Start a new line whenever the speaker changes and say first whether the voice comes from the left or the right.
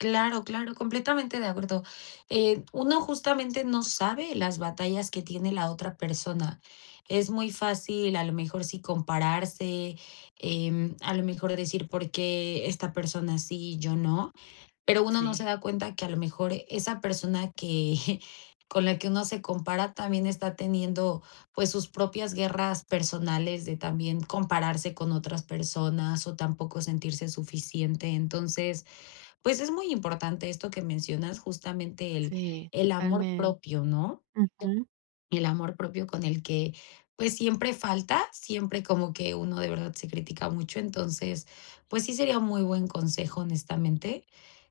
left: Claro claro, completamente de acuerdo, eh, uno justamente no sabe las batallas que tiene la otra persona. Es muy fácil, a lo mejor sí, compararse, em, a lo mejor de decir, ¿por qué esta persona sí y yo no? Pero uno no se
right: Sí.
left: da cuenta que a lo mejor esa persona que con la que uno se compara también está teniendo, pues, sus propias guerras personales de también compararse con otras personas o tampoco sentirse suficiente. Entonces, pues es muy importante esto que mencionas, justamente el
right: Sí,
left: el amor
right: totalmente,
left: propio, ¿no?
right: ujú.
left: El amor propio con el que, pues siempre falta, siempre como que uno de verdad se critica mucho, entonces, pues sí sería un muy buen consejo, honestamente,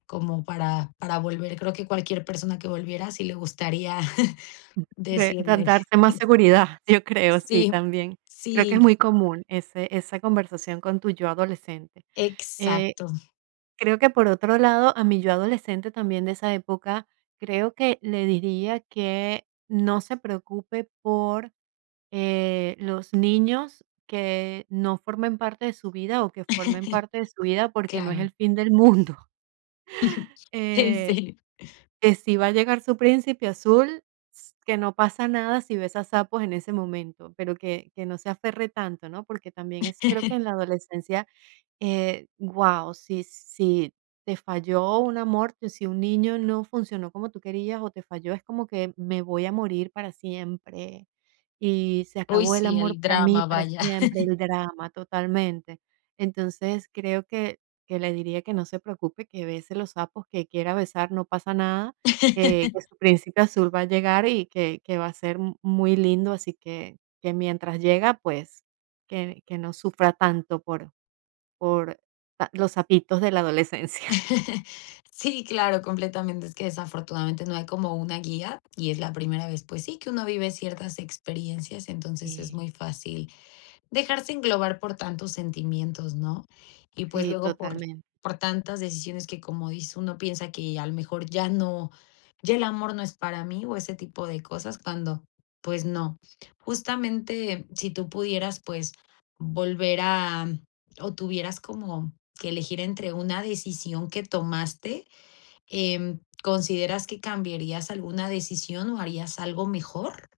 left: como para para volver. Creo que cualquier persona que volviera, sí le gustaría
right: Mm,
left: decirle.
right: [unintelligible] mas seguridad, yo creo, sí,
left: Sí,
right: también. Creo que es
left: sí.
right: muy común ese esa conversación con tu yo adolescente. Eh,
left: Exacto.
right: creo que, por otro lado, a mi yo adolescente, también, de esa época, creo que le diría que no se preocupe por, eh, los niños que no formen parte de su vida, o que formen parte de su vida, porque no es el
left: Claro.
right: fin del mundo,
left: Sí
right: eh,
left: sí.
right: que si va a llegar su príncipe azul, s que no pasa nada si ves a sapos en ese momento, pero que que no se aferre tanto, ¿no? Porque también es creo que en la adolescencia, eh, guau, si si te falló un amor, si un niño no funcionó como tú querías o te falló, es como que me voy a morir para siempre, y se
left: Uy,
right: acabó el
left: sí,
right: amor
left: el
right: para mí
left: drama,
right: para
left: vaya.
right: siempre, el drama totalmente. Entonces, creo que que le diría que no se preocupe, que bese los sapos, que quiera besar no pasa nada, que que su príncipe azul va a llegar y que que va a ser mu muy lindo, así que que mientras llega, pues que que no sufra tanto por por los sapitos de la adolescencia.
left: Sí, claro, completamente, es que desafortunadamente no hay como una guía y es la primera vez, pues sí, que uno vive ciertas experiencias, entonces es
right: Sí.
left: muy fácil dejarse englobar por tantos sentimientos, ¿no? Y, pues,
right: Sí,
left: luego por
right: totalmente.
left: por tantas decisiones que, como dice uno, piensa que a lo mejor ya no ya el amor no es para mí o ese tipo de cosas, cuando, pues no. Justamente si tú pudieras, pues, volver a o tuvieras como que elegir entre una decisión que tomaste, em, ¿consideras que cambiarías alguna decisión o harías algo mejor?